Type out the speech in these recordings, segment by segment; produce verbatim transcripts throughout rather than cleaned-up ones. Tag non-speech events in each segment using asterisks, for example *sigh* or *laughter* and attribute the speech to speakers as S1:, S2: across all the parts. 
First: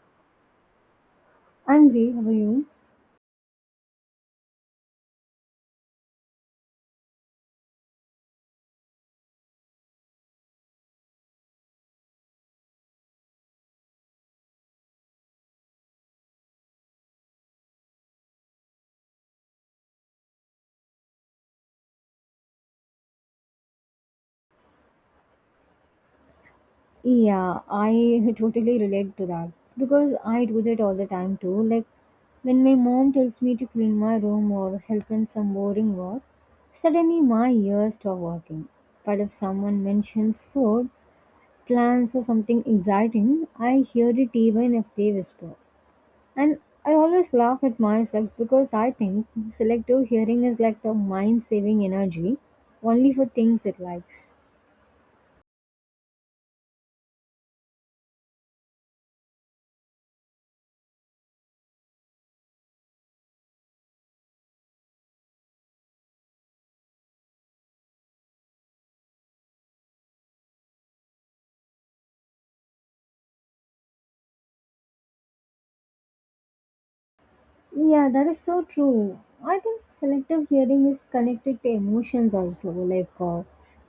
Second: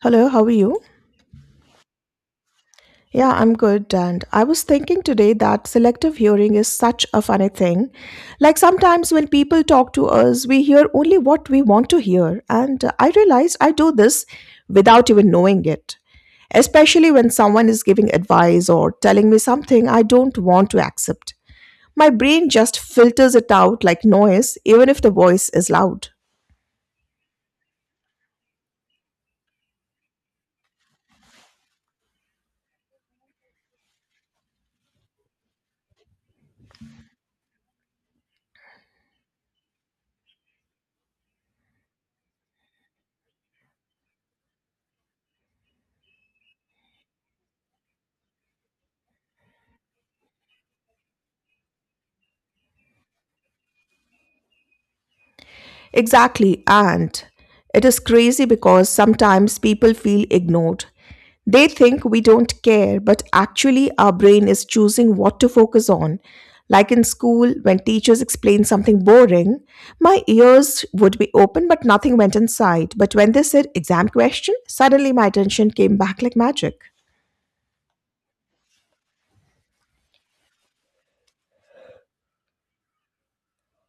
S1: Hello, how are you?
S2: I'm great. How are you?
S1: Yeah, I'm good. And I was thinking today that selective hearing is such a funny thing. Like sometimes when people talk to us, we hear only what we want to hear. And uh, I realized I do this without even knowing it, especially when someone is giving advice or telling me something I don't want to accept. My brain just filters it out like noise, even if the voice is loud.
S2: Yeah, I *laughs* totally relate to that because I do that all the time too. Like when my mom tells me to clean my room or help in some boring work, suddenly my ears stop working. But if someone mentions food, plans, or something exciting, I hear it even if they whisper. And I always laugh at myself because I think selective hearing is like the mind saving energy only for things it likes.
S1: Exactly, and it is crazy because sometimes people feel ignored. They think we don't care, but actually, our brain is choosing what to focus on. Like in school, when teachers explain something boring, my ears would be open, but nothing went inside. But when they said exam question, suddenly my attention came back like magic.
S2: Yeah, that is so true. I think selective hearing is connected to emotions also. Like, uh,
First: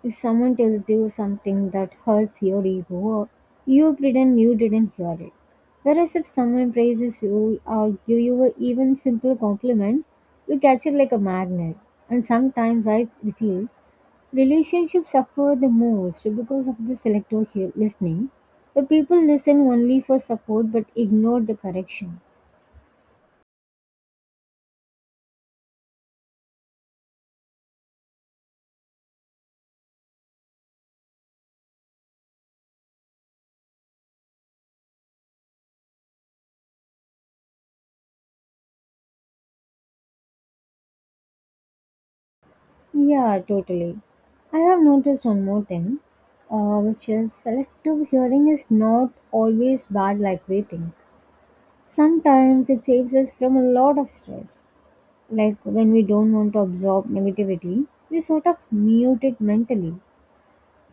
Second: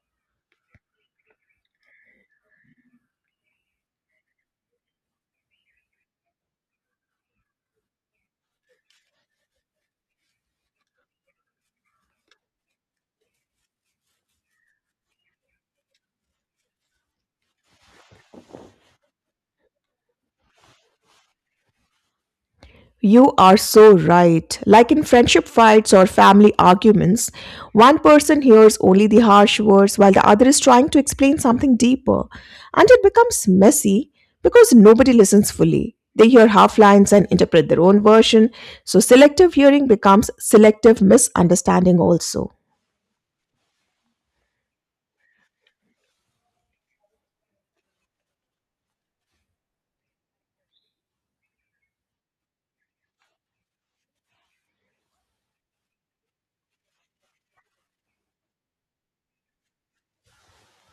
S2: if someone tells you something that hurts your ego, you pretend you didn't hear it. Whereas if someone praises you or give you a even simple compliment, you catch it like a magnet. And sometimes I feel relationships suffer the most because of the selective hear- listening. The people listen only for support but ignore the correction.
S1: You are so right. Like in friendship fights or family arguments, one person hears only the harsh words while the other is trying to explain something deeper. And it becomes messy because nobody listens fully. They hear half lines and interpret their own version. So selective hearing becomes selective misunderstanding also.
S2: Yeah, totally. I have noticed one more thing, uh, which is selective hearing is not always bad like we think. Sometimes it saves us from a lot of stress. Like when we don't want to absorb negativity, we sort of mute it mentally.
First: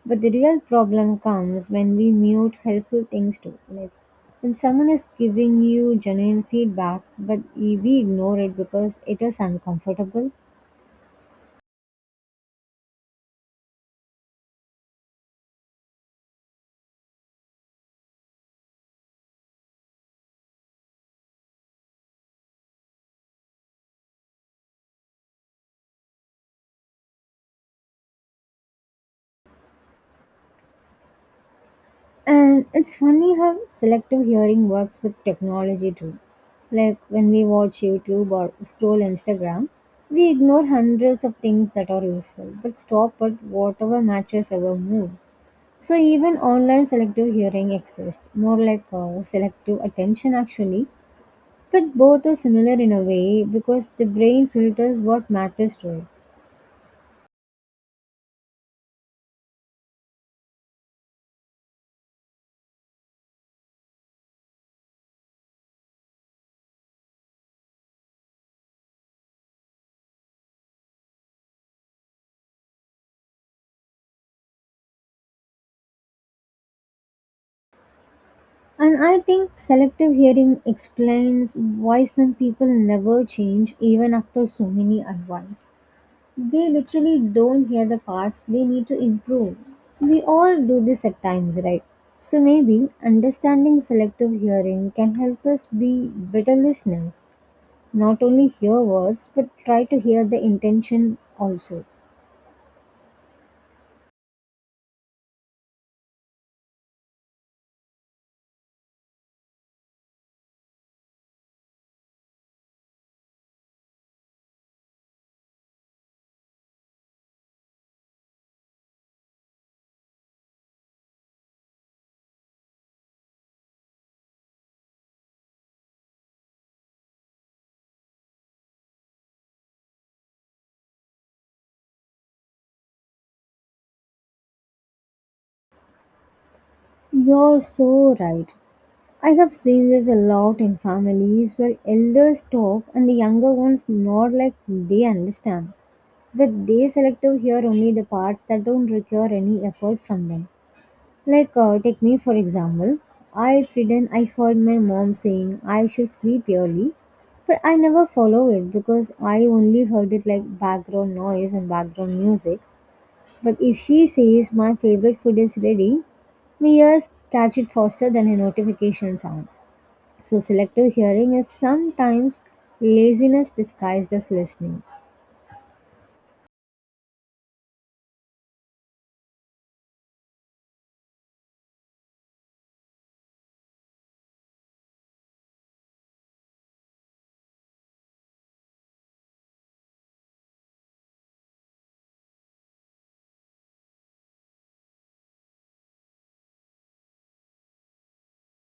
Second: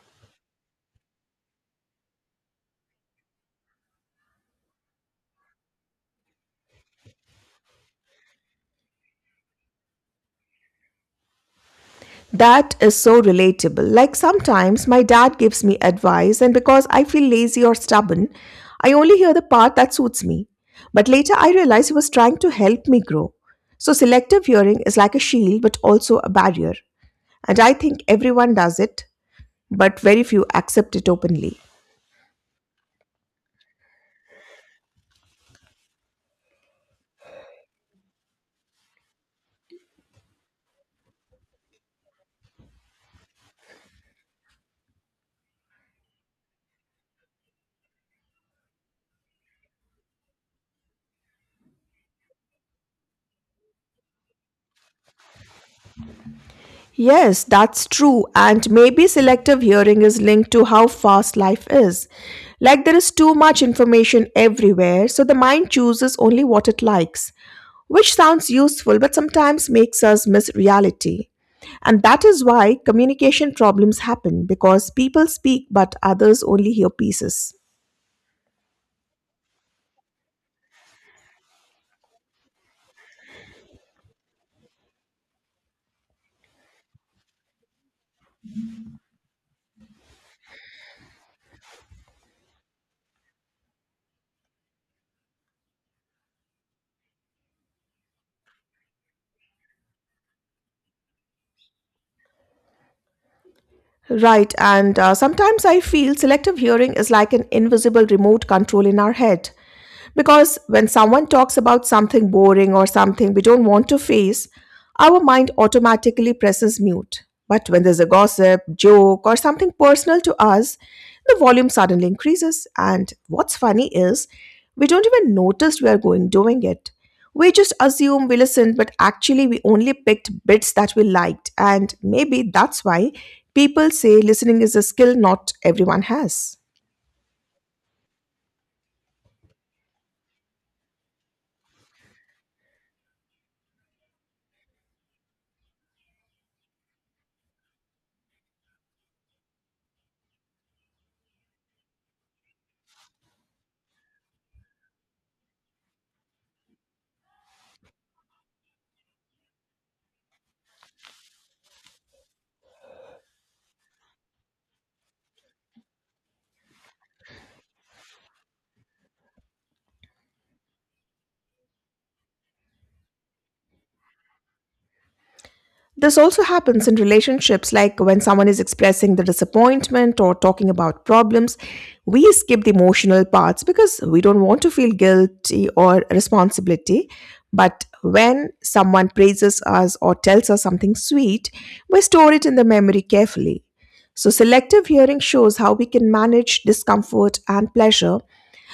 S2: But the real problem comes when we mute helpful things too. Like when someone is giving you genuine feedback, but we we ignore it because it is uncomfortable.
S1: That is so relatable. Like sometimes my dad gives me advice, and because I feel lazy or stubborn, I only hear the part that suits me. But later I realize he was trying to help me grow. So selective hearing is like a shield but also a barrier. And I think everyone does it, but very few accept it openly.
S2: And it's funny how selective hearing works with technology too. Like when we watch YouTube or scroll Instagram, we ignore hundreds of things that are useful but stop at whatever matches our mood. So even online selective hearing exists, more like uh, selective attention actually. But both are similar in a way because the brain filters what matters to it.
S1: Yes, that's true. And maybe selective hearing is linked to how fast life is. Like there is too much information everywhere, so the mind chooses only what it likes, which sounds useful but sometimes makes us miss reality. And that is why communication problems happen because people speak but others only hear pieces.
S2: And I think selective hearing explains why some people never change even after so many advice. They literally don't hear the parts they need to improve. We all do this at times, right? So maybe understanding selective hearing can help us be better listeners. Not only hear words, but try to hear the intention also.
S1: Right, and uh, sometimes I feel selective hearing is like an invisible remote control in our head. Because when someone talks about something boring or something we don't want to face, our mind automatically presses mute. But when there's a gossip, joke, or something personal to us, the volume suddenly increases. And what's funny is we don't even notice we are going doing it. We just assume we listened, but actually we only picked bits that we liked. And maybe that's why people say listening is a skill not everyone has.
S2: You're so right. I have seen this a lot in families where elders talk and the younger ones nod like they understand. But they selective hear only the parts that don't require any effort from them. Like, uh, take me for example. I pretend I heard my mom saying I should sleep early, but I never follow it because I only heard it like background noise and background music, but if she says my favorite food is ready, my ears catch it faster than a notification sound. So selective hearing is sometimes laziness disguised as listening.
S1: This also happens in relationships, like when someone is expressing the disappointment or talking about problems. We skip the emotional parts because we don't want to feel guilty or responsibility. But when someone praises us or tells us something sweet, we store it in the memory carefully. So, selective hearing shows how we can manage discomfort and pleasure.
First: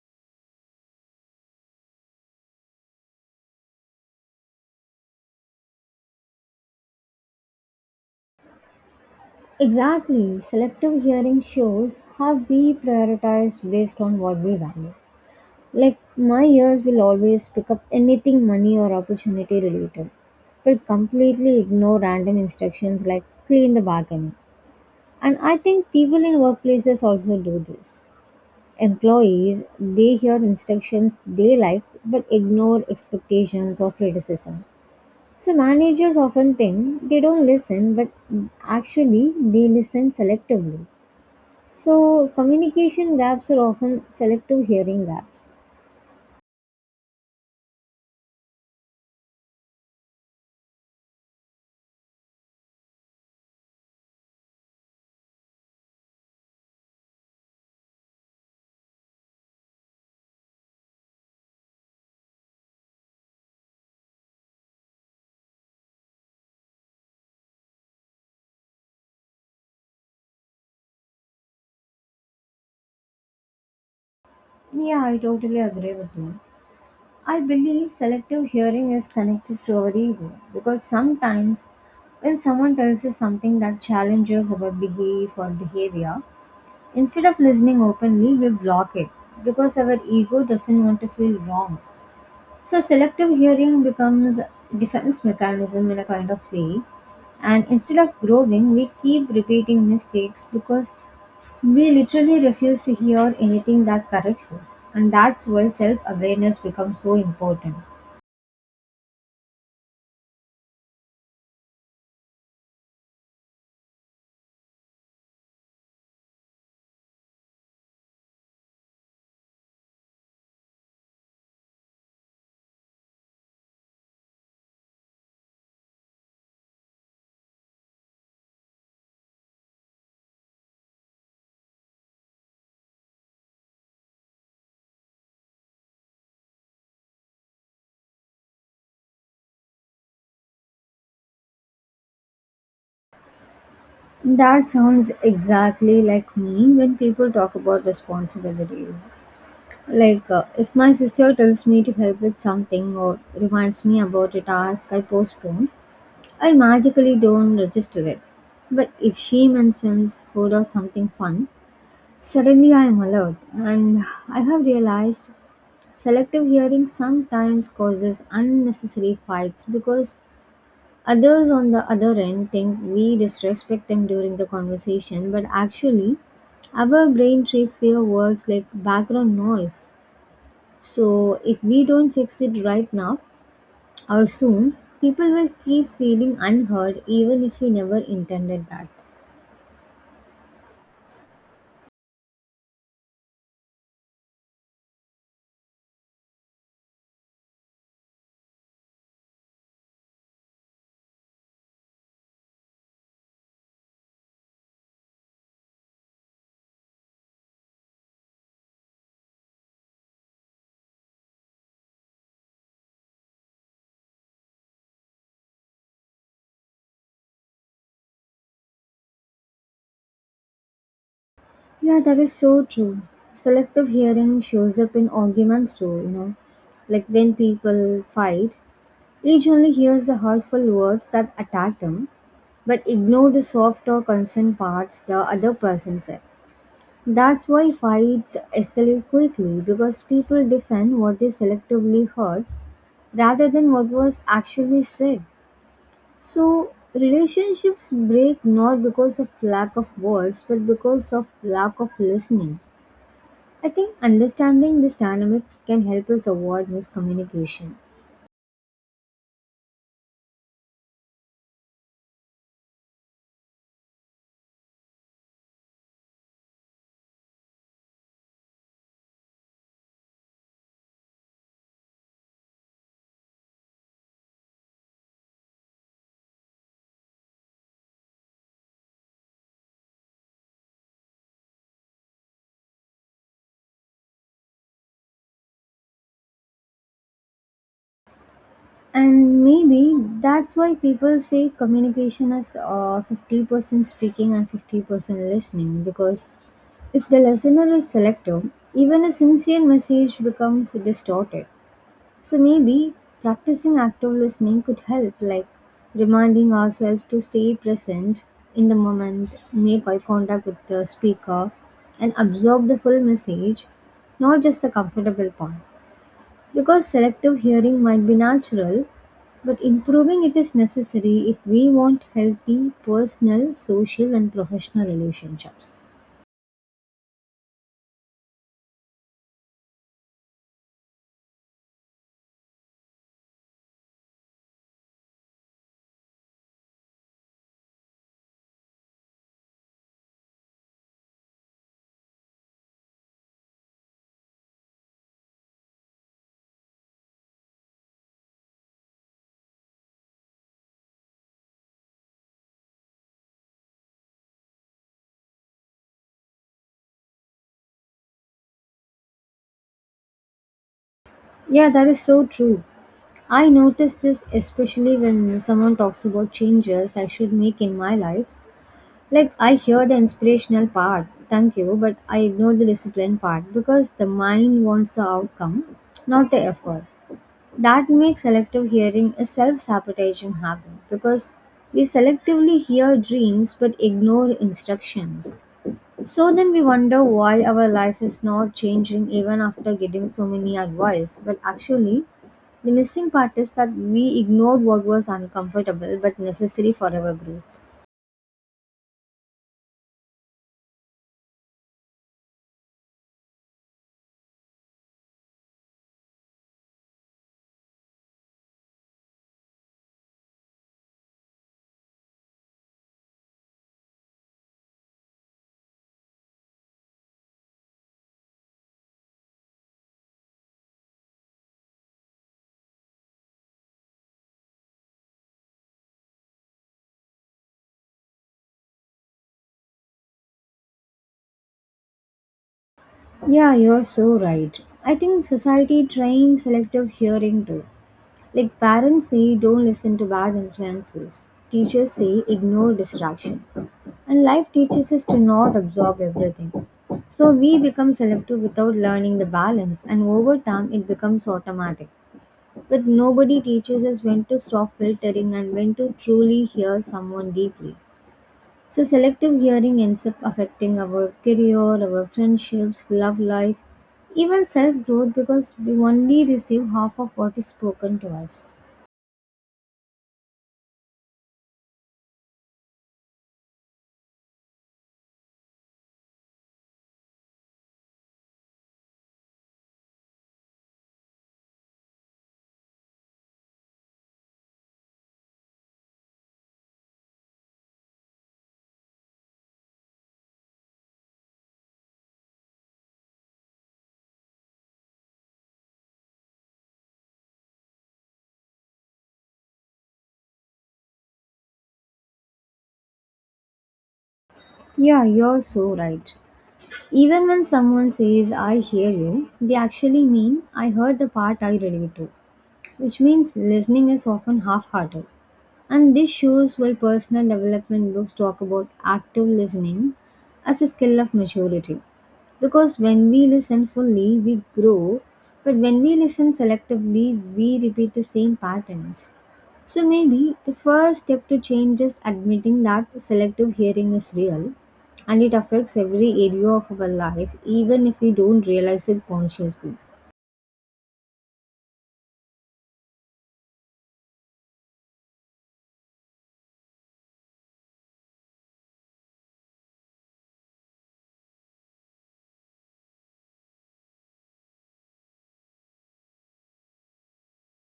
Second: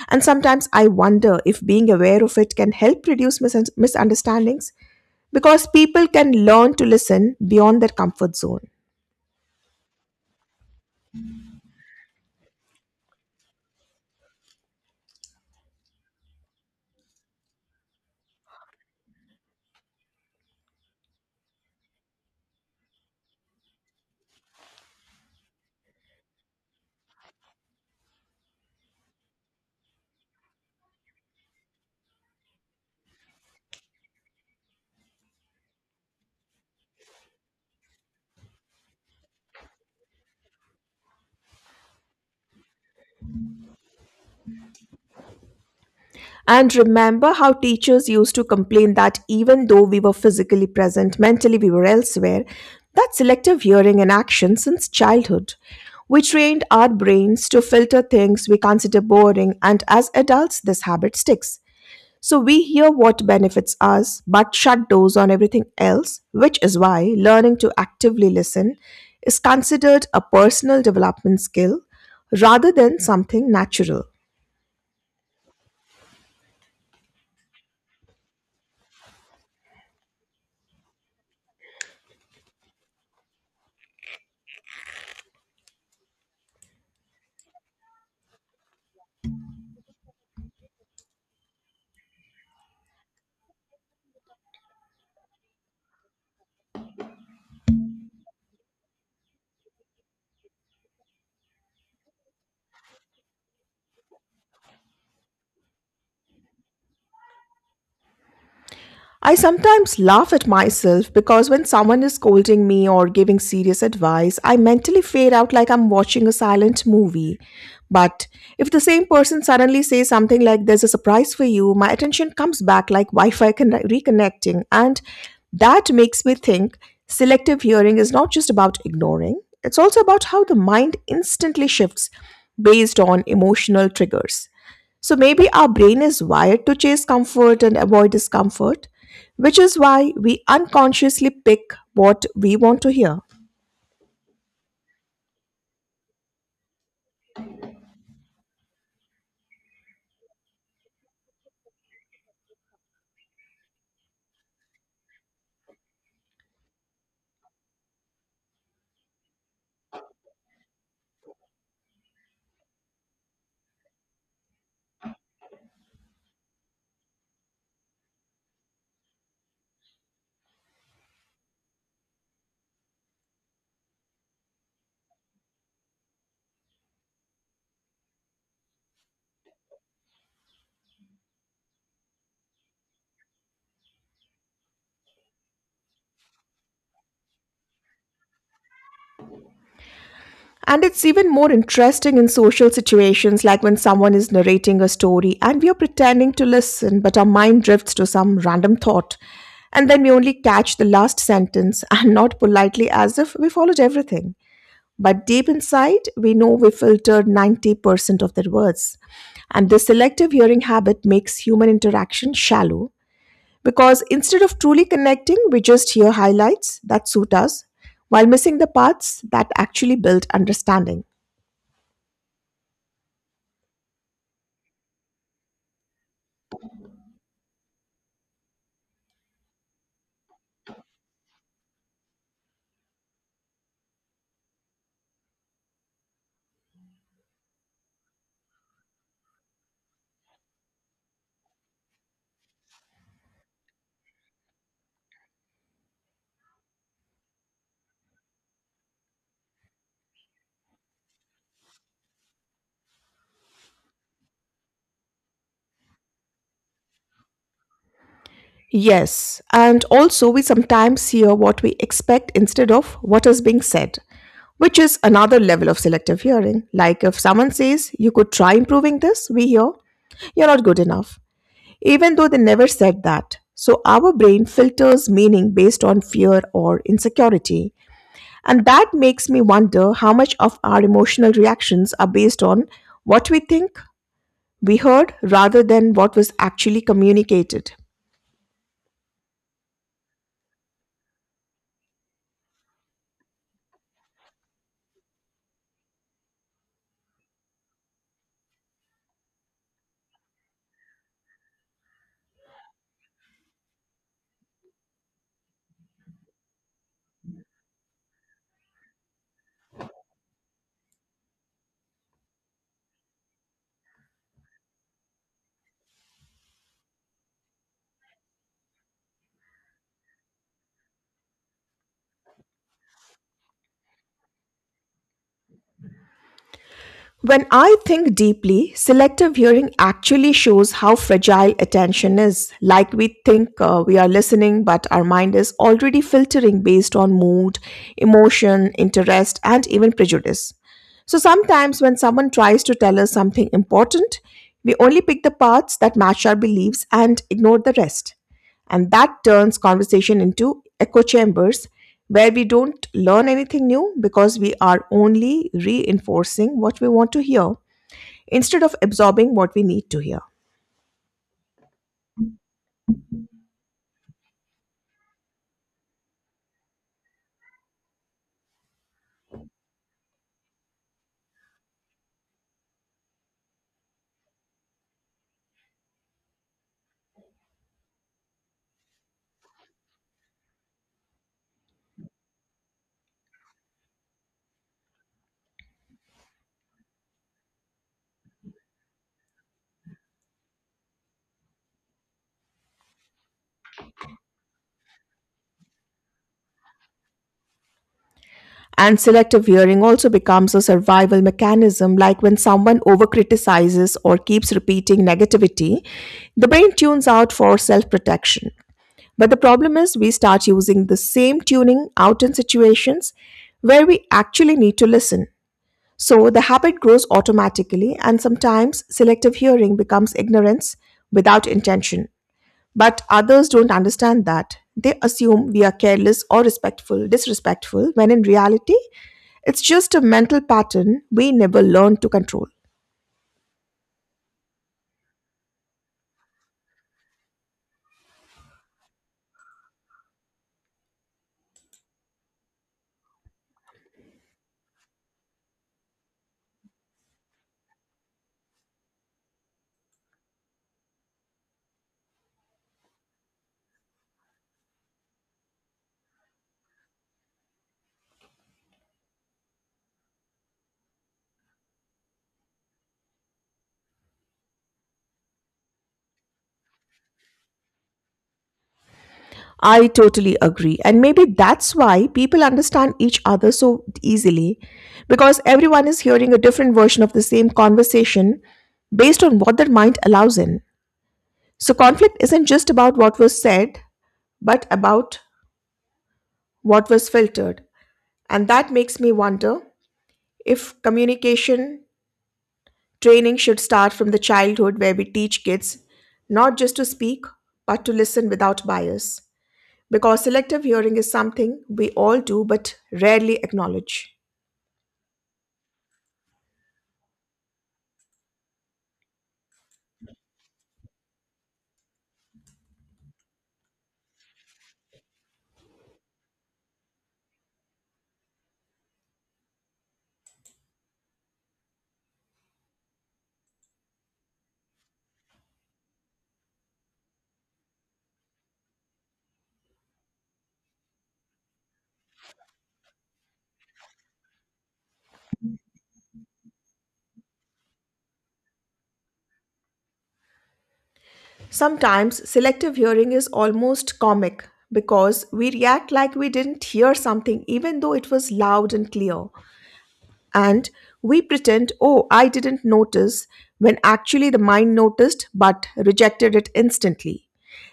S1: And sometimes I wonder if being aware of it can help reduce mis- misunderstandings because people can learn to listen beyond their comfort zone.
S2: Exactly. Selective hearing shows how we prioritize based on what we value. Like my ears will always pick up anything money or opportunity related, but completely ignore random instructions like clean the balcony. And I think people in workplaces also do this. Employees, they hear instructions they like but ignore expectations or criticism. So managers often think they don't listen, but actually they listen selectively. So communication gaps are often selective hearing gaps.
S1: And remember how teachers used to complain that even though we were physically present, mentally we were elsewhere. That's selective hearing in action since childhood. We trained our brains to filter things we consider boring, and as adults, this habit sticks. So we hear what benefits us but shut doors on everything else, which is why learning to actively listen is considered a personal development skill rather than something natural.
S2: Yeah, I totally agree with you. I believe selective hearing is connected to our ego because sometimes when someone tells us something that challenges our belief or behavior, instead of listening openly, we block it because our ego doesn't want to feel wrong. So selective hearing becomes defense mechanism in a kind of way. And instead of growing, we keep repeating mistakes because we literally refuse to hear anything that corrects us. And that's why self awareness becomes so important.
S1: I sometimes laugh at myself because when someone is scolding me or giving serious advice, I mentally fade out like I'm watching a silent movie. But if the same person suddenly says something like, "There's a surprise for you," my attention comes back like Wi Fi conne- reconnecting. And that makes me think selective hearing is not just about ignoring, it's also about how the mind instantly shifts based on emotional triggers. So maybe our brain is wired to chase comfort and avoid discomfort, which is why we unconsciously pick what we want to hear.
S2: That sounds exactly like me when people talk about responsibilities. Like, uh, if my sister tells me to help with something or reminds me about a task I postpone, I magically don't register it. But if she mentions food or something fun, suddenly I am alert. And I have realized selective hearing sometimes causes unnecessary fights because others on the other end think we disrespect them during the conversation, but actually, our brain treats their words like background noise. So, if we don't fix it right now or soon, people will keep feeling unheard even if we never intended that.
S1: And it's even more interesting in social situations like when someone is narrating a story and we are pretending to listen, but our mind drifts to some random thought. And then we only catch the last sentence *laughs* and not politely as if we followed everything. But deep inside, we know we filtered ninety percent of their words. And this selective hearing habit makes human interaction shallow because instead of truly connecting, we just hear highlights that suit us while missing the parts that actually build understanding.
S2: Yeah, that is so true. Selective hearing shows up in arguments too, you know. Like when people fight, each only hears the hurtful words that attack them, but ignore the soft or concerned parts the other person said. That's why fights escalate quickly because people defend what they selectively heard rather than what was actually said. So, relationships break not because of lack of words but because of lack of listening. I think understanding this dynamic can help us avoid miscommunication.
S1: Yes, and also we sometimes hear what we expect instead of what is being said, which is another level of selective hearing. Like if someone says, "You could try improving this," we hear, "You're not good enough," even though they never said that. So our brain filters meaning based on fear or insecurity. And that makes me wonder how much of our emotional reactions are based on what we think we heard rather than what was actually communicated.
S2: And maybe that's why people say communication is uh, fifty percent speaking and fifty percent listening because if the listener is selective, even a sincere message becomes distorted. So maybe practicing active listening could help, like reminding ourselves to stay present in the moment, make eye contact with the speaker, and absorb the full message, not just the comfortable part. Because selective hearing might be natural, but improving it is necessary if we want healthy personal, social, and professional relationships.
S1: When I think deeply, selective hearing actually shows how fragile attention is. Like we think uh, we are listening, but our mind is already filtering based on mood, emotion, interest, and even prejudice. So sometimes when someone tries to tell us something important, we only pick the parts that match our beliefs and ignore the rest. And that turns conversation into echo chambers where we don't learn anything new because we are only reinforcing what we want to hear instead of absorbing what we need to hear.
S2: Yeah, that is so true. I notice this especially when someone talks about changes I should make in my life. Like, I hear the inspirational part, thank you, but I ignore the discipline part because the mind wants the outcome, not the effort. That makes selective hearing a self sabotaging habit because we selectively hear dreams but ignore instructions. So then we wonder why our life is not changing even after getting so many advice, but actually, the missing part is that we ignored what was uncomfortable but necessary for our growth.
S1: And selective hearing also becomes a survival mechanism, like when someone overcriticizes or keeps repeating negativity, the brain tunes out for self protection. But the problem is, we start using the same tuning out in situations where we actually need to listen. So the habit grows automatically, and sometimes selective hearing becomes ignorance without intention. But others don't understand that. They assume we are careless or respectful, disrespectful, when in reality, it's just a mental pattern we never learned to control.
S2: Yeah, you're so right. I think society trains selective hearing too. Like parents say, don't listen to bad influences. Teachers say, ignore distraction. And life teaches us to not absorb everything. So we become selective without learning the balance, and over time it becomes automatic. But nobody teaches us when to stop filtering and when to truly hear someone deeply. So, selective hearing ends up affecting our career, our friendships, love life, even self growth because we only receive half of what is spoken to us.
S1: I totally agree. And maybe that's why people understand each other so easily because everyone is hearing a different version of the same conversation based on what their mind allows in. So, conflict isn't just about what was said, but about what was filtered. And that makes me wonder if communication training should start from the childhood, where we teach kids not just to speak, but to listen without bias. Because selective hearing is something we all do but rarely acknowledge.
S2: Yeah, you're so right. Even when someone says, I hear you, they actually mean, I heard the part I relate to, which means listening is often half hearted. And this shows why personal development books talk about active listening as a skill of maturity. Because when we listen fully, we grow, but when we listen selectively, we repeat the same patterns. So maybe the first step to change is admitting that selective hearing is real and it affects every area of our life, even if we don't realize it consciously.
S1: Sometimes selective hearing is almost comic because we react like we didn't hear something even though it was loud and clear. And we pretend, "Oh, I didn't notice," when actually the mind noticed but rejected it instantly.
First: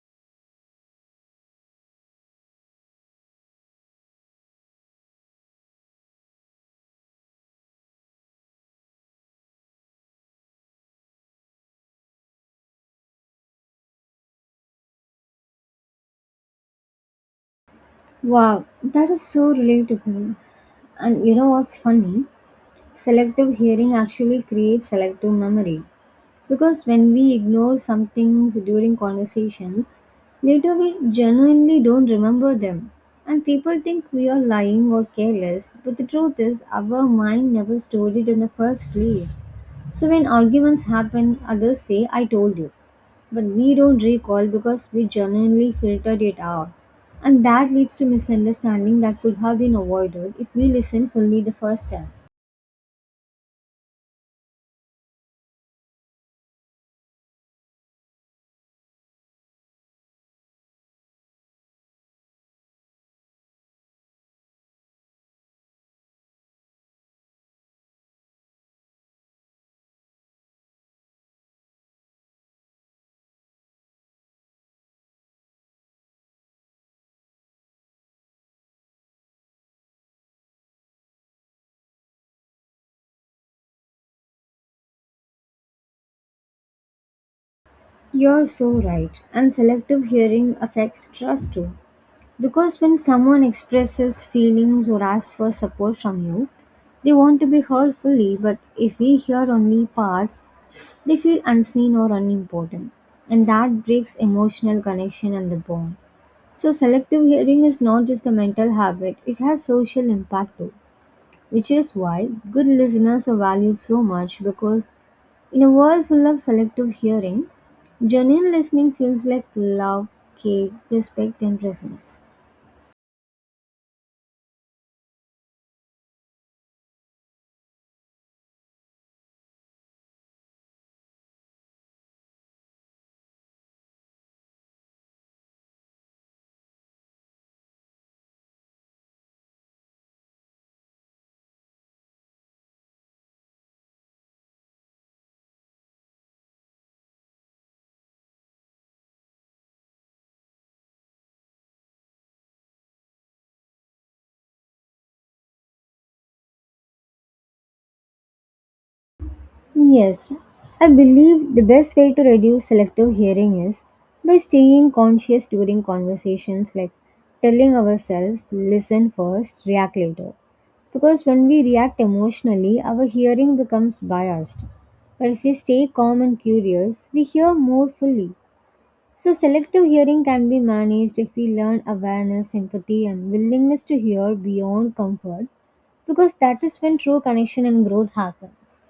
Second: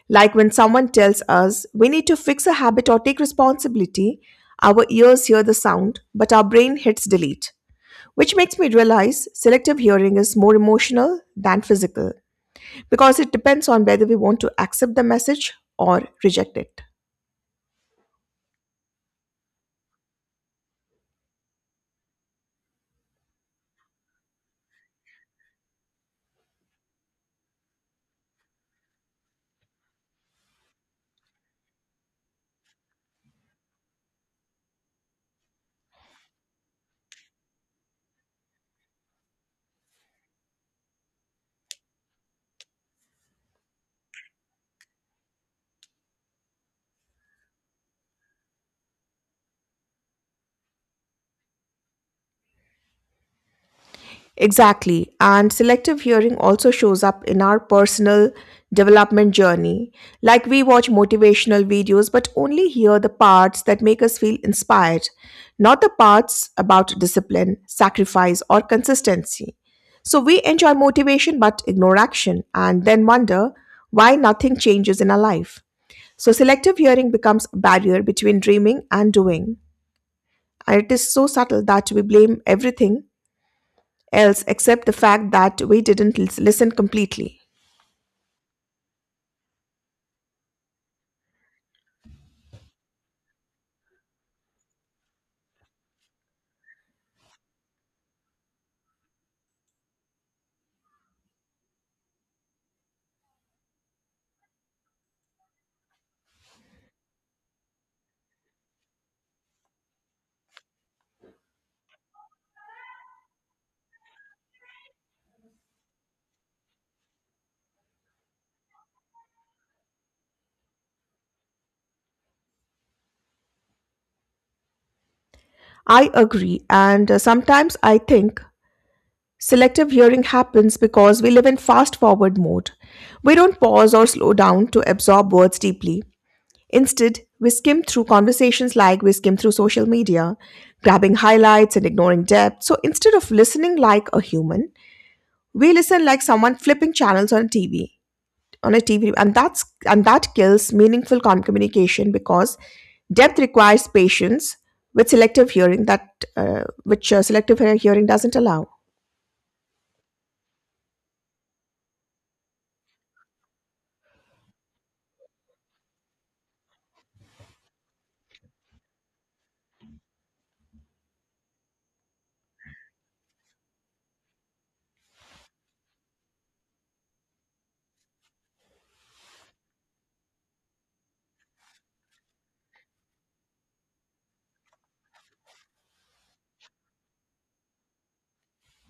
S1: Like when someone tells us we need to fix a habit or take responsibility, our ears hear the sound, but our brain hits delete. Which makes me realize selective hearing is more emotional than physical because it depends on whether we want to accept the message or reject it.
S2: Wow, that is so relatable. And you know what's funny? Selective hearing actually creates selective memory. Because when we ignore some things during conversations, later we genuinely don't remember them. And people think we are lying or careless, but the truth is, our mind never stored it in the first place. So when arguments happen, others say, I told you. But we don't recall because we genuinely filtered it out. And that leads to misunderstanding that could have been avoided if we listened fully the first time.
S1: Exactly. And selective hearing also shows up in our personal development journey. Like we watch motivational videos, but only hear the parts that make us feel inspired, not the parts about discipline, sacrifice, or consistency. So we enjoy motivation but ignore action and then wonder why nothing changes in our life. So selective hearing becomes a barrier between dreaming and doing. And it is so subtle that we blame everything else except the fact that we didn't lis- listen completely.
S2: You're so right. And selective hearing affects trust too. Because when someone expresses feelings or asks for support from you, they want to be heard fully, but if we hear only parts, they feel unseen or unimportant. And that breaks emotional connection and the bond. So, selective hearing is not just a mental habit, it has social impact too, which is why good listeners are valued so much because in a world full of selective hearing, genuine listening feels like love, care, respect, and presence.
S1: I agree, and uh, sometimes I think selective hearing happens because we live in fast forward mode. We don't pause or slow down to absorb words deeply. Instead, we skim through conversations like we skim through social media, grabbing highlights and ignoring depth. So instead of listening like a human, we listen like someone flipping channels on T V. on a T V, and that's and that kills meaningful com- communication because depth requires patience with selective hearing that uh, which uh, selective hear- hearing doesn't allow.
S2: Yes, I believe the best way to reduce selective hearing is by staying conscious during conversations, like telling ourselves, listen first, react later. Because when we react emotionally, our hearing becomes biased. But if we stay calm and curious, we hear more fully. So, selective hearing can be managed if we learn awareness, empathy, and willingness to hear beyond comfort, because that is when true connection and growth happens.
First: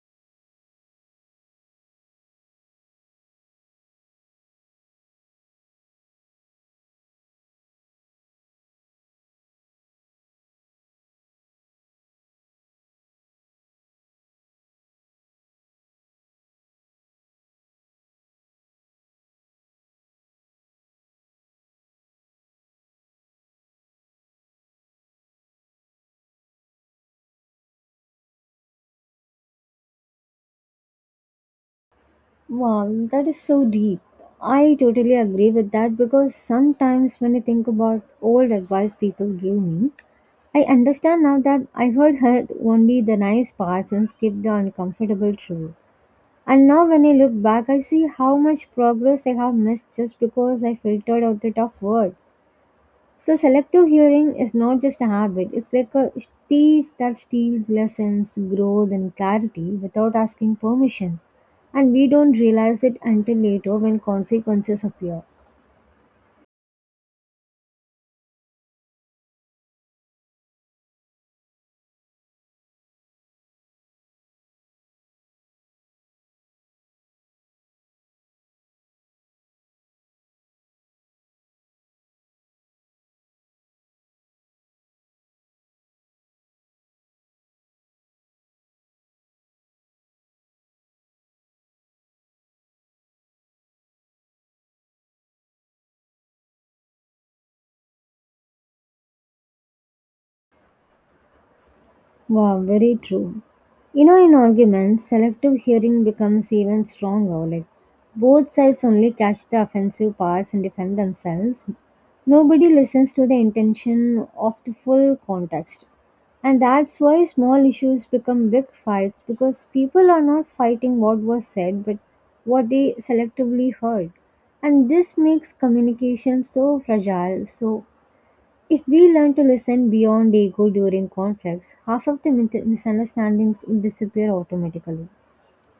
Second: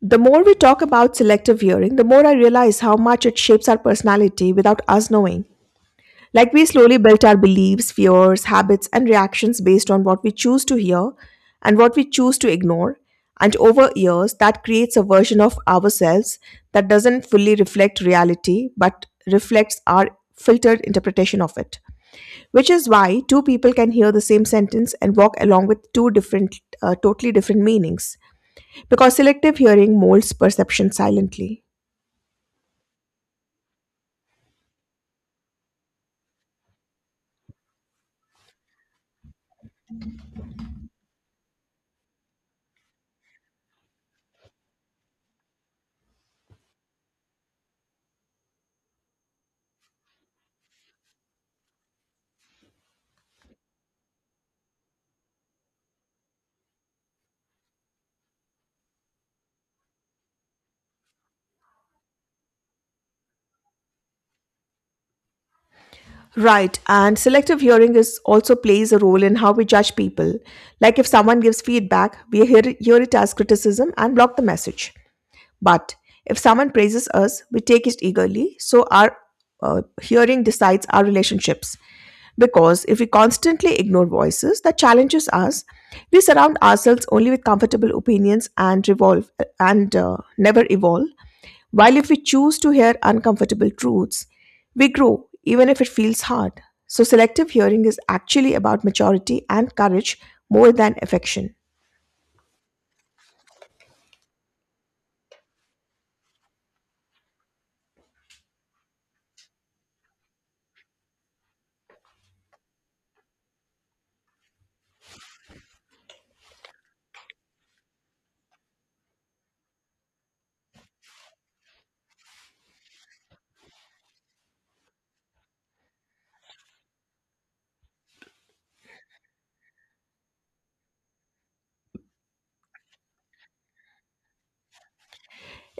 S1: The more we talk about selective hearing, the more I realize how much it shapes our personality without us knowing. Like we slowly built our beliefs, fears, habits, and reactions based on what we choose to hear and what we choose to ignore. And over years, that creates a version of ourselves that doesn't fully reflect reality but reflects our filtered interpretation of it. Which is why two people can hear the same sentence and walk along with two different, uh, totally different meanings. Because selective hearing molds perception silently.
S2: Wow, that is so deep. I totally agree with that because sometimes when I think about old advice people gave me, I understand now that I heard heard only the nice parts and skipped the uncomfortable truth. And now when I look back, I see how much progress I have missed just because I filtered out the tough words. So selective hearing is not just a habit, it's like a thief that steals lessons, growth, and clarity without asking permission. And we don't realize it until later when consequences appear.
S1: Right, and selective hearing is also plays a role in how we judge people. Like if someone gives feedback, we hear, hear it as criticism and block the message. But if someone praises us, we take it eagerly. So our uh, hearing decides our relationships. Because if we constantly ignore voices that challenges us, we surround ourselves only with comfortable opinions and revolve and uh, never evolve. While if we choose to hear uncomfortable truths, we grow even if it feels hard. So, selective hearing is actually about maturity and courage more than affection.
S2: Wow, very true. You know, in arguments, selective hearing becomes even stronger. Like, both sides only catch the offensive parts and defend themselves. Nobody listens to the intention of the full context. And that's why small issues become big fights because people are not fighting what was said but what they selectively heard. And this makes communication so fragile, so if we learn to listen beyond ego during conflicts, half of the mit- misunderstandings would disappear automatically.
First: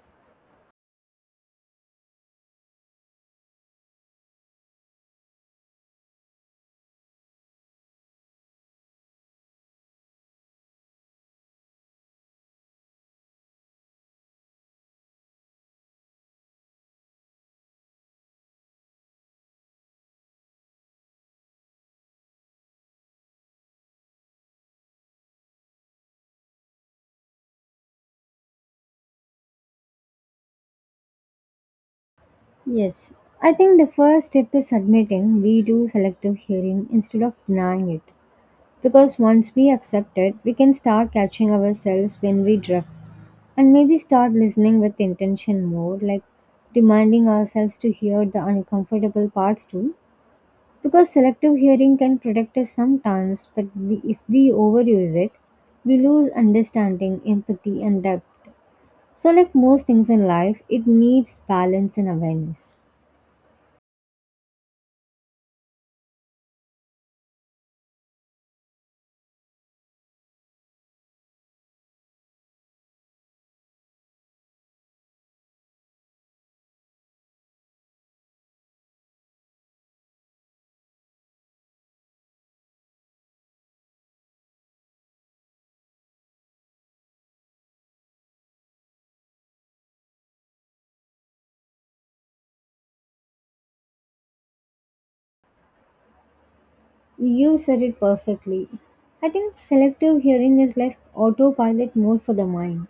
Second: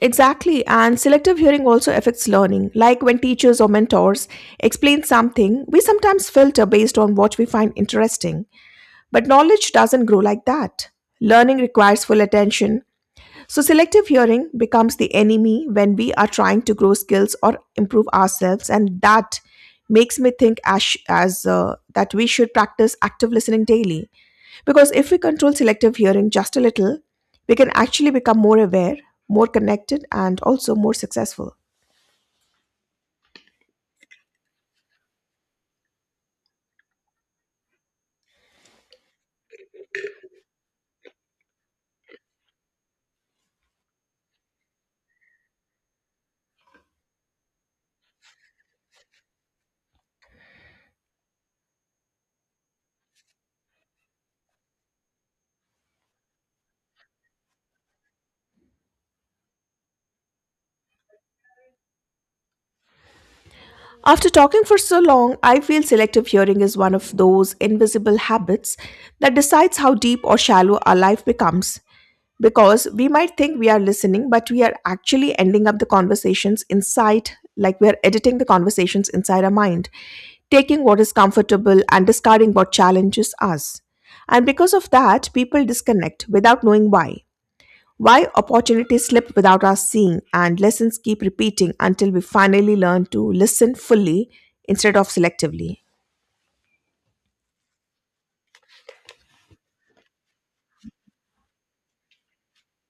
S1: Exactly, and selective hearing also affects learning. Like when teachers or mentors explain something, we sometimes filter based on what we find interesting. But knowledge doesn't grow like that. Learning requires full attention. So, selective hearing becomes the enemy when we are trying to grow skills or improve ourselves, and that makes me think as, as uh, that we should practice active listening daily. Because if we control selective hearing just a little, we can actually become more aware, more connected, and also more successful.
S2: Yes, I think the first step is admitting we do selective hearing instead of denying it. Because once we accept it, we can start catching ourselves when we drift and maybe start listening with intention more, like reminding ourselves to hear the uncomfortable parts too. Because selective hearing can protect us sometimes, but we, if we overuse it, we lose understanding, empathy, and depth. So, like most things in life, it needs balance and awareness.
S1: After talking for so long, I feel selective hearing is one of those invisible habits that decides how deep or shallow our life becomes. Because we might think we are listening, but we are actually ending up the conversations inside, like we are editing the conversations inside our mind, taking what is comfortable and discarding what challenges us. And because of that, people disconnect without knowing why. Why opportunities slip without us seeing and lessons keep repeating until we finally learn to listen fully instead of selectively.
S2: You said it perfectly. I think selective hearing is like autopilot mode for the mind.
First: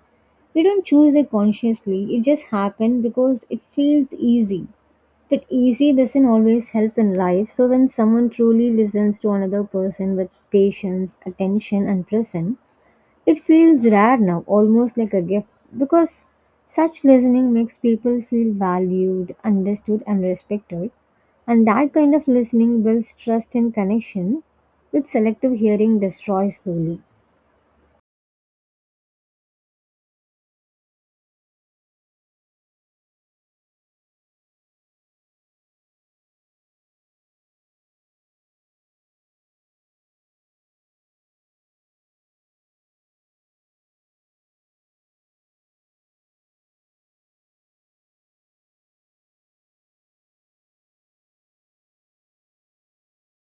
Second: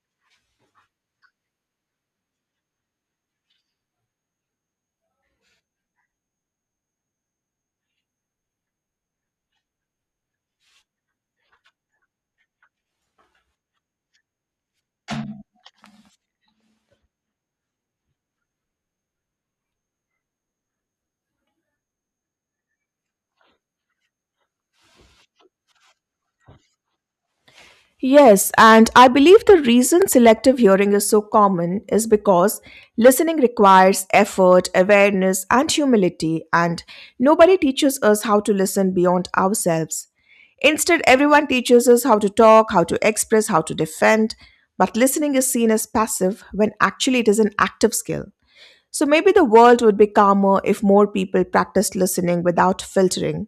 S2: We don't choose it consciously, it just happens because it feels easy. That easy doesn't always help in life. So, when someone truly listens to another person with patience, attention, and presence, it feels rare now, almost like a gift, because such listening makes people feel valued, understood, and respected. And that kind of listening builds trust and connection, which selective hearing destroys slowly.
S1: Yes, and I believe the reason selective hearing is so common is because listening requires effort, awareness, and humility, and nobody teaches us how to listen beyond ourselves. Instead, everyone teaches us how to talk, how to express, how to defend, but listening is seen as passive when actually it is an active skill. So maybe the world would be calmer if more people practiced listening without filtering.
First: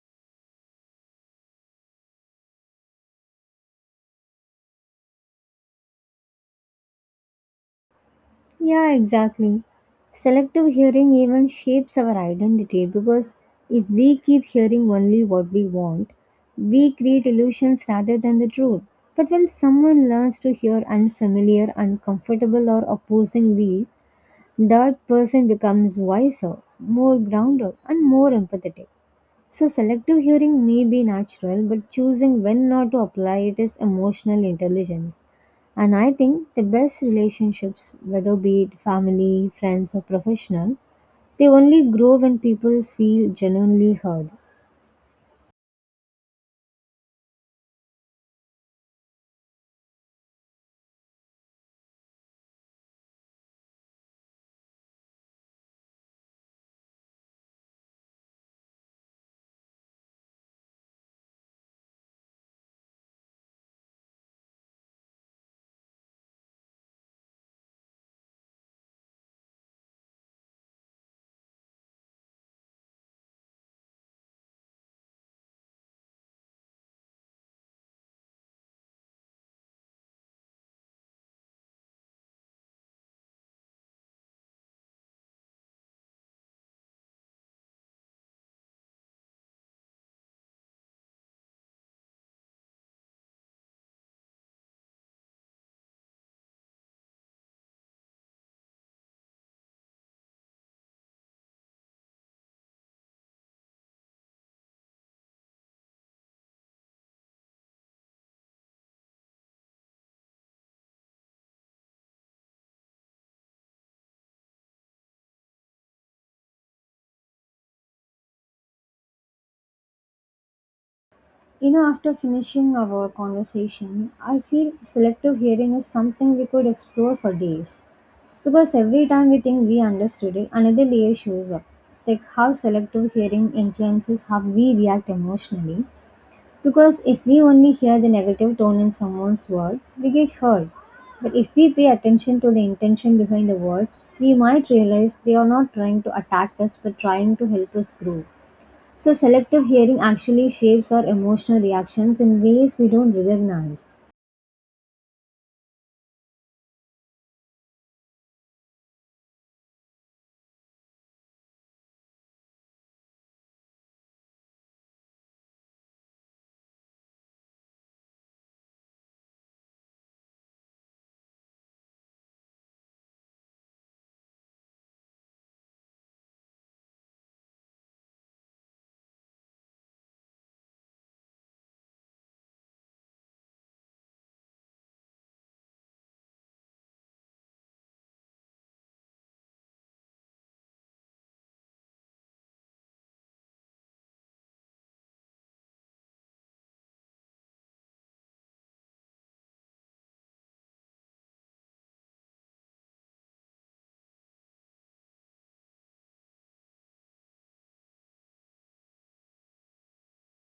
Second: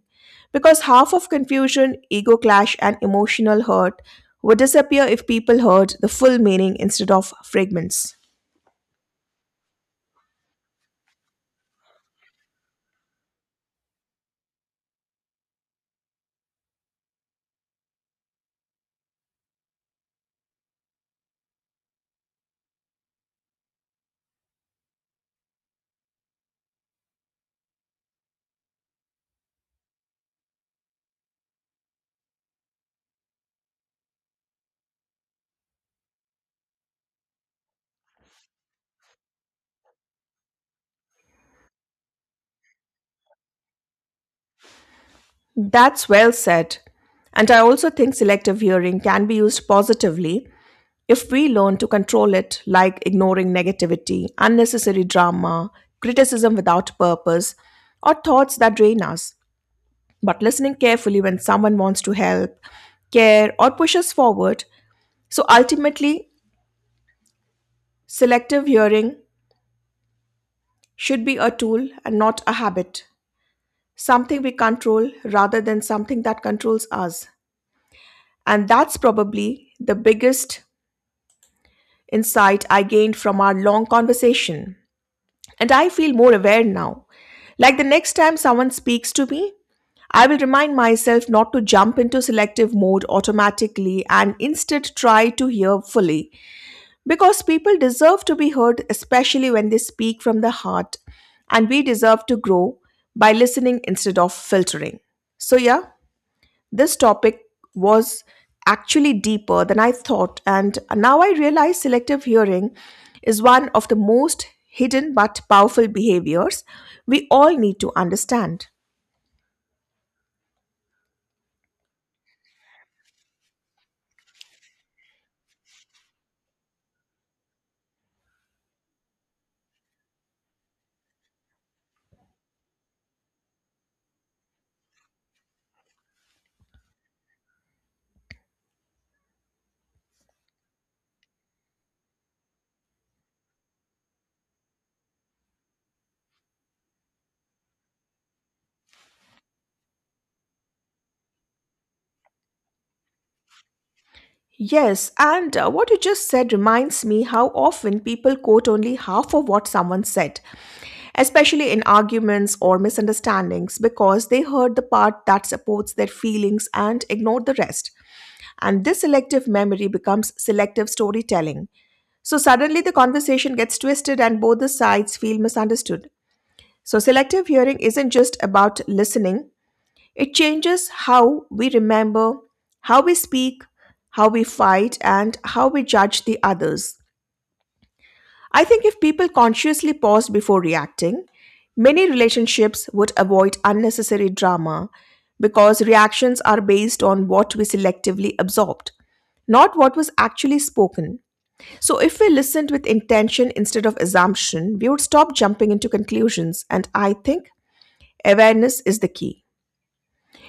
S1: Because half of confusion, ego clash, and emotional hurt would disappear if people heard the full meaning instead of fragments.
S2: Yeah, exactly. Selective hearing even shapes our identity because if we keep hearing only what we want, we create illusions rather than the truth. But when someone learns to hear unfamiliar, uncomfortable, or opposing views, that person becomes wiser, more grounded, and more empathetic. So, selective hearing may be natural, but choosing when not to apply it is emotional intelligence. And I think the best relationships, whether be it family, friends, or professional, they only grow when people feel genuinely heard.
S1: That's well said. And I also think selective hearing can be used positively if we learn to control it, like ignoring negativity, unnecessary drama, criticism without purpose, or thoughts that drain us. But listening carefully when someone wants to help, care, or pushes forward. So ultimately, selective hearing should be a tool and not a habit, something we control rather than something that controls us. And that's probably the biggest insight I gained from our long conversation. And I feel more aware now. Like the next time someone speaks to me, I will remind myself not to jump into selective mode automatically and instead try to hear fully. Because people deserve to be heard, especially when they speak from the heart, and we deserve to grow by listening instead of filtering. So, yeah, this topic was actually deeper than I thought, and now I realize selective hearing is one of the most hidden but powerful behaviors we all need to understand.
S2: You know, after finishing our conversation, I feel selective hearing is something we could explore for days. Because every time we think we understood it, another layer shows up. Like how selective hearing influences how we react emotionally. Because if we only hear the negative tone in someone's word, we get hurt. But if we pay attention to the intention behind the words, we might realize they are not trying to attack us but trying to help us grow. So, selective hearing actually shapes our emotional reactions in ways we don't recognize.
S1: Yes, and uh, what you just said reminds me how often people quote only half of what someone said, especially in arguments or misunderstandings, because they heard the part that supports their feelings and ignored the rest. And this selective memory becomes selective storytelling. So suddenly the conversation gets twisted and both the sides feel misunderstood. So selective hearing isn't just about listening, it changes how we remember, how we speak, how we fight, and how we judge the others. I think if people consciously paused before reacting, many relationships would avoid unnecessary drama because reactions are based on what we selectively absorbed, not what was actually spoken. So, if we listened with intention instead of assumption, we would stop jumping into conclusions, and I think awareness is the key.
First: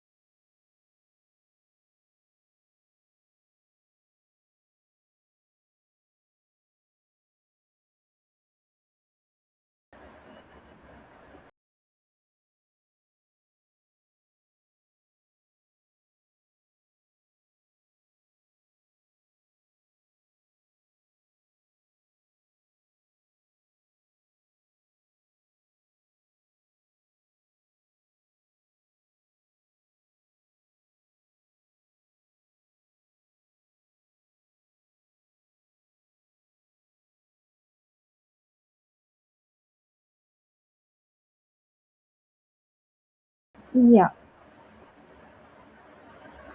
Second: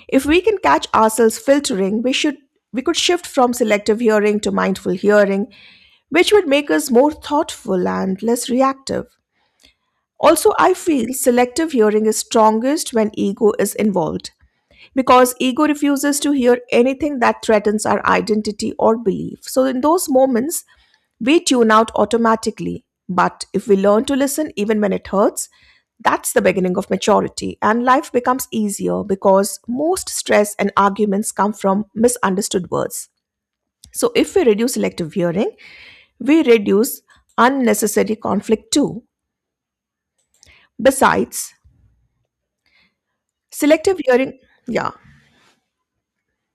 S1: If we can catch ourselves filtering, we should we could shift from selective hearing to mindful hearing, which would make us more thoughtful and less reactive. Also, I feel selective hearing is strongest when ego is involved because ego refuses to hear anything that threatens our identity or belief. So, in those moments, we tune out automatically. But if we learn to listen even when it hurts, that's the beginning of maturity, and life becomes easier because most stress and arguments come from misunderstood words. So, if we reduce selective hearing, we reduce unnecessary conflict too. Besides, selective
S2: Yeah.
S1: hearing, yeah.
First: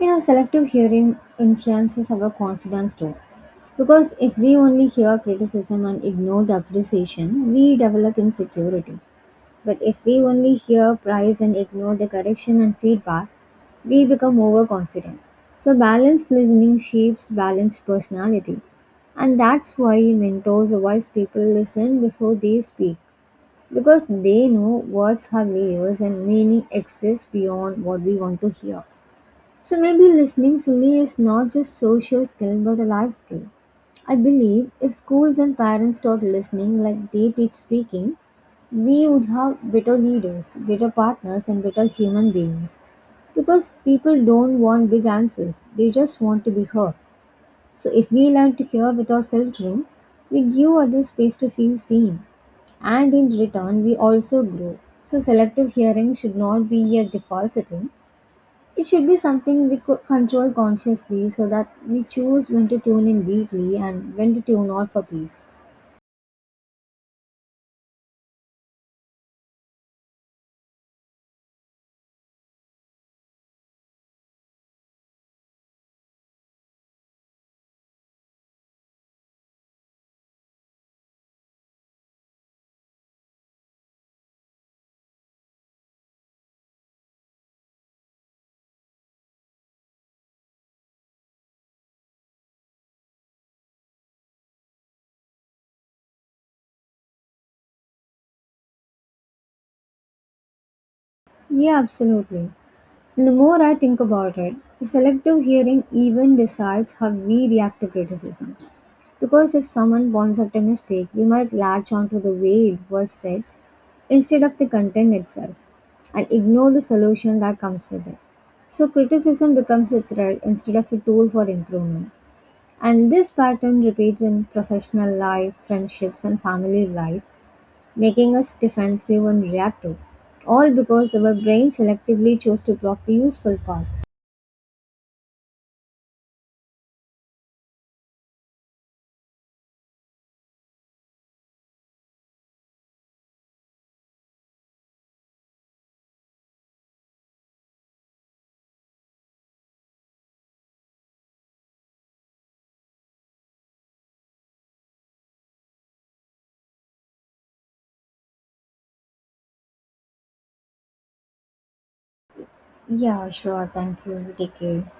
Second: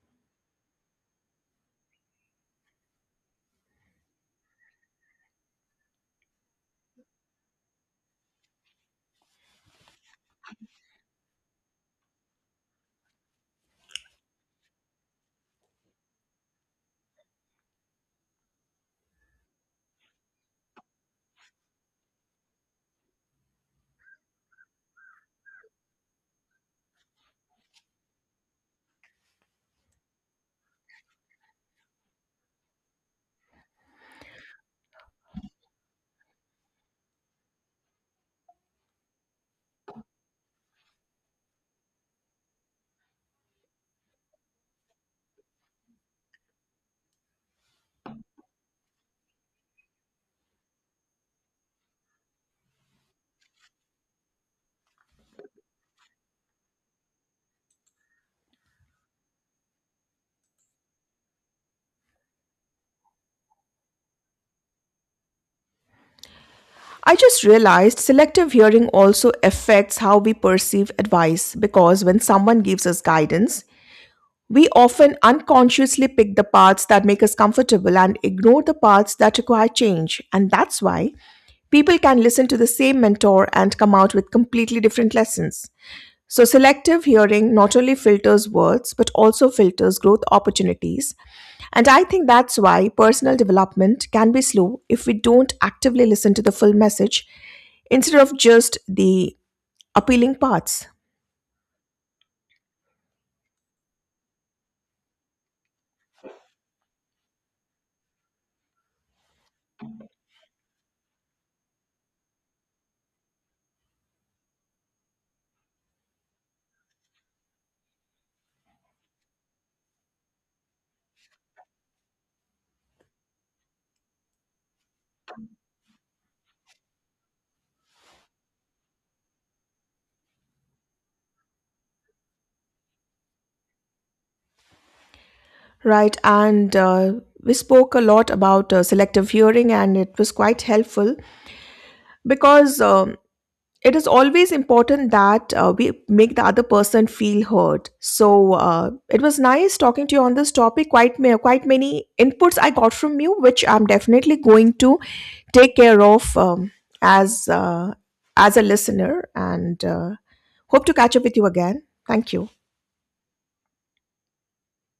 S2: You know, selective hearing influences our confidence too. Because if we only hear criticism and ignore the appreciation, we develop insecurity. But if we only hear praise and ignore the correction and feedback, we become overconfident. So, balanced listening shapes balanced personality. And that's why mentors or wise people listen before they speak because they know words have layers and meaning exists beyond what we want to hear. So maybe listening fully is not just social skill but a life skill. I believe if schools and parents taught listening like they teach speaking, we would have better leaders, better partners and better human beings. Because people don't want big answers, they just want to be heard. So if we learn to hear without filtering, we give others space to feel seen and in return we also grow. So selective hearing should not be a default setting. It should be something we could control consciously so that we choose when to tune in deeply and when to tune out for peace.
S1: I just realized selective hearing also affects how we perceive advice because when someone gives us guidance, we often unconsciously pick the parts that make us comfortable and ignore the parts that require change. And that's why people can listen to the same mentor and come out with completely different lessons. So, selective hearing not only filters words but also filters growth opportunities. And I think that's why personal development can be slow if we don't actively listen to the full message instead of just the appealing parts,
S2: Yeah, absolutely. And the more I think about it, selective hearing even decides how we react to criticism. Because if someone points out a mistake, we might latch onto the way it was said instead of the content itself and ignore the solution that comes with it. So criticism becomes a threat instead of a tool for improvement. And this pattern repeats in professional life, friendships, and family life, making us defensive and reactive, all because our brain selectively chose to block the useful part.
S1: right? And uh, we spoke a lot about uh, selective hearing, and it was quite helpful because um it is always important that uh, we make the other person feel heard. So uh, it was nice talking to you on this topic. Quite ma- quite many inputs I got from you, which I'm definitely going to take care of um, as uh, as a listener, and uh, hope to catch up with you again. Thank you.
S2: Yeah, sure, thank you. Take care.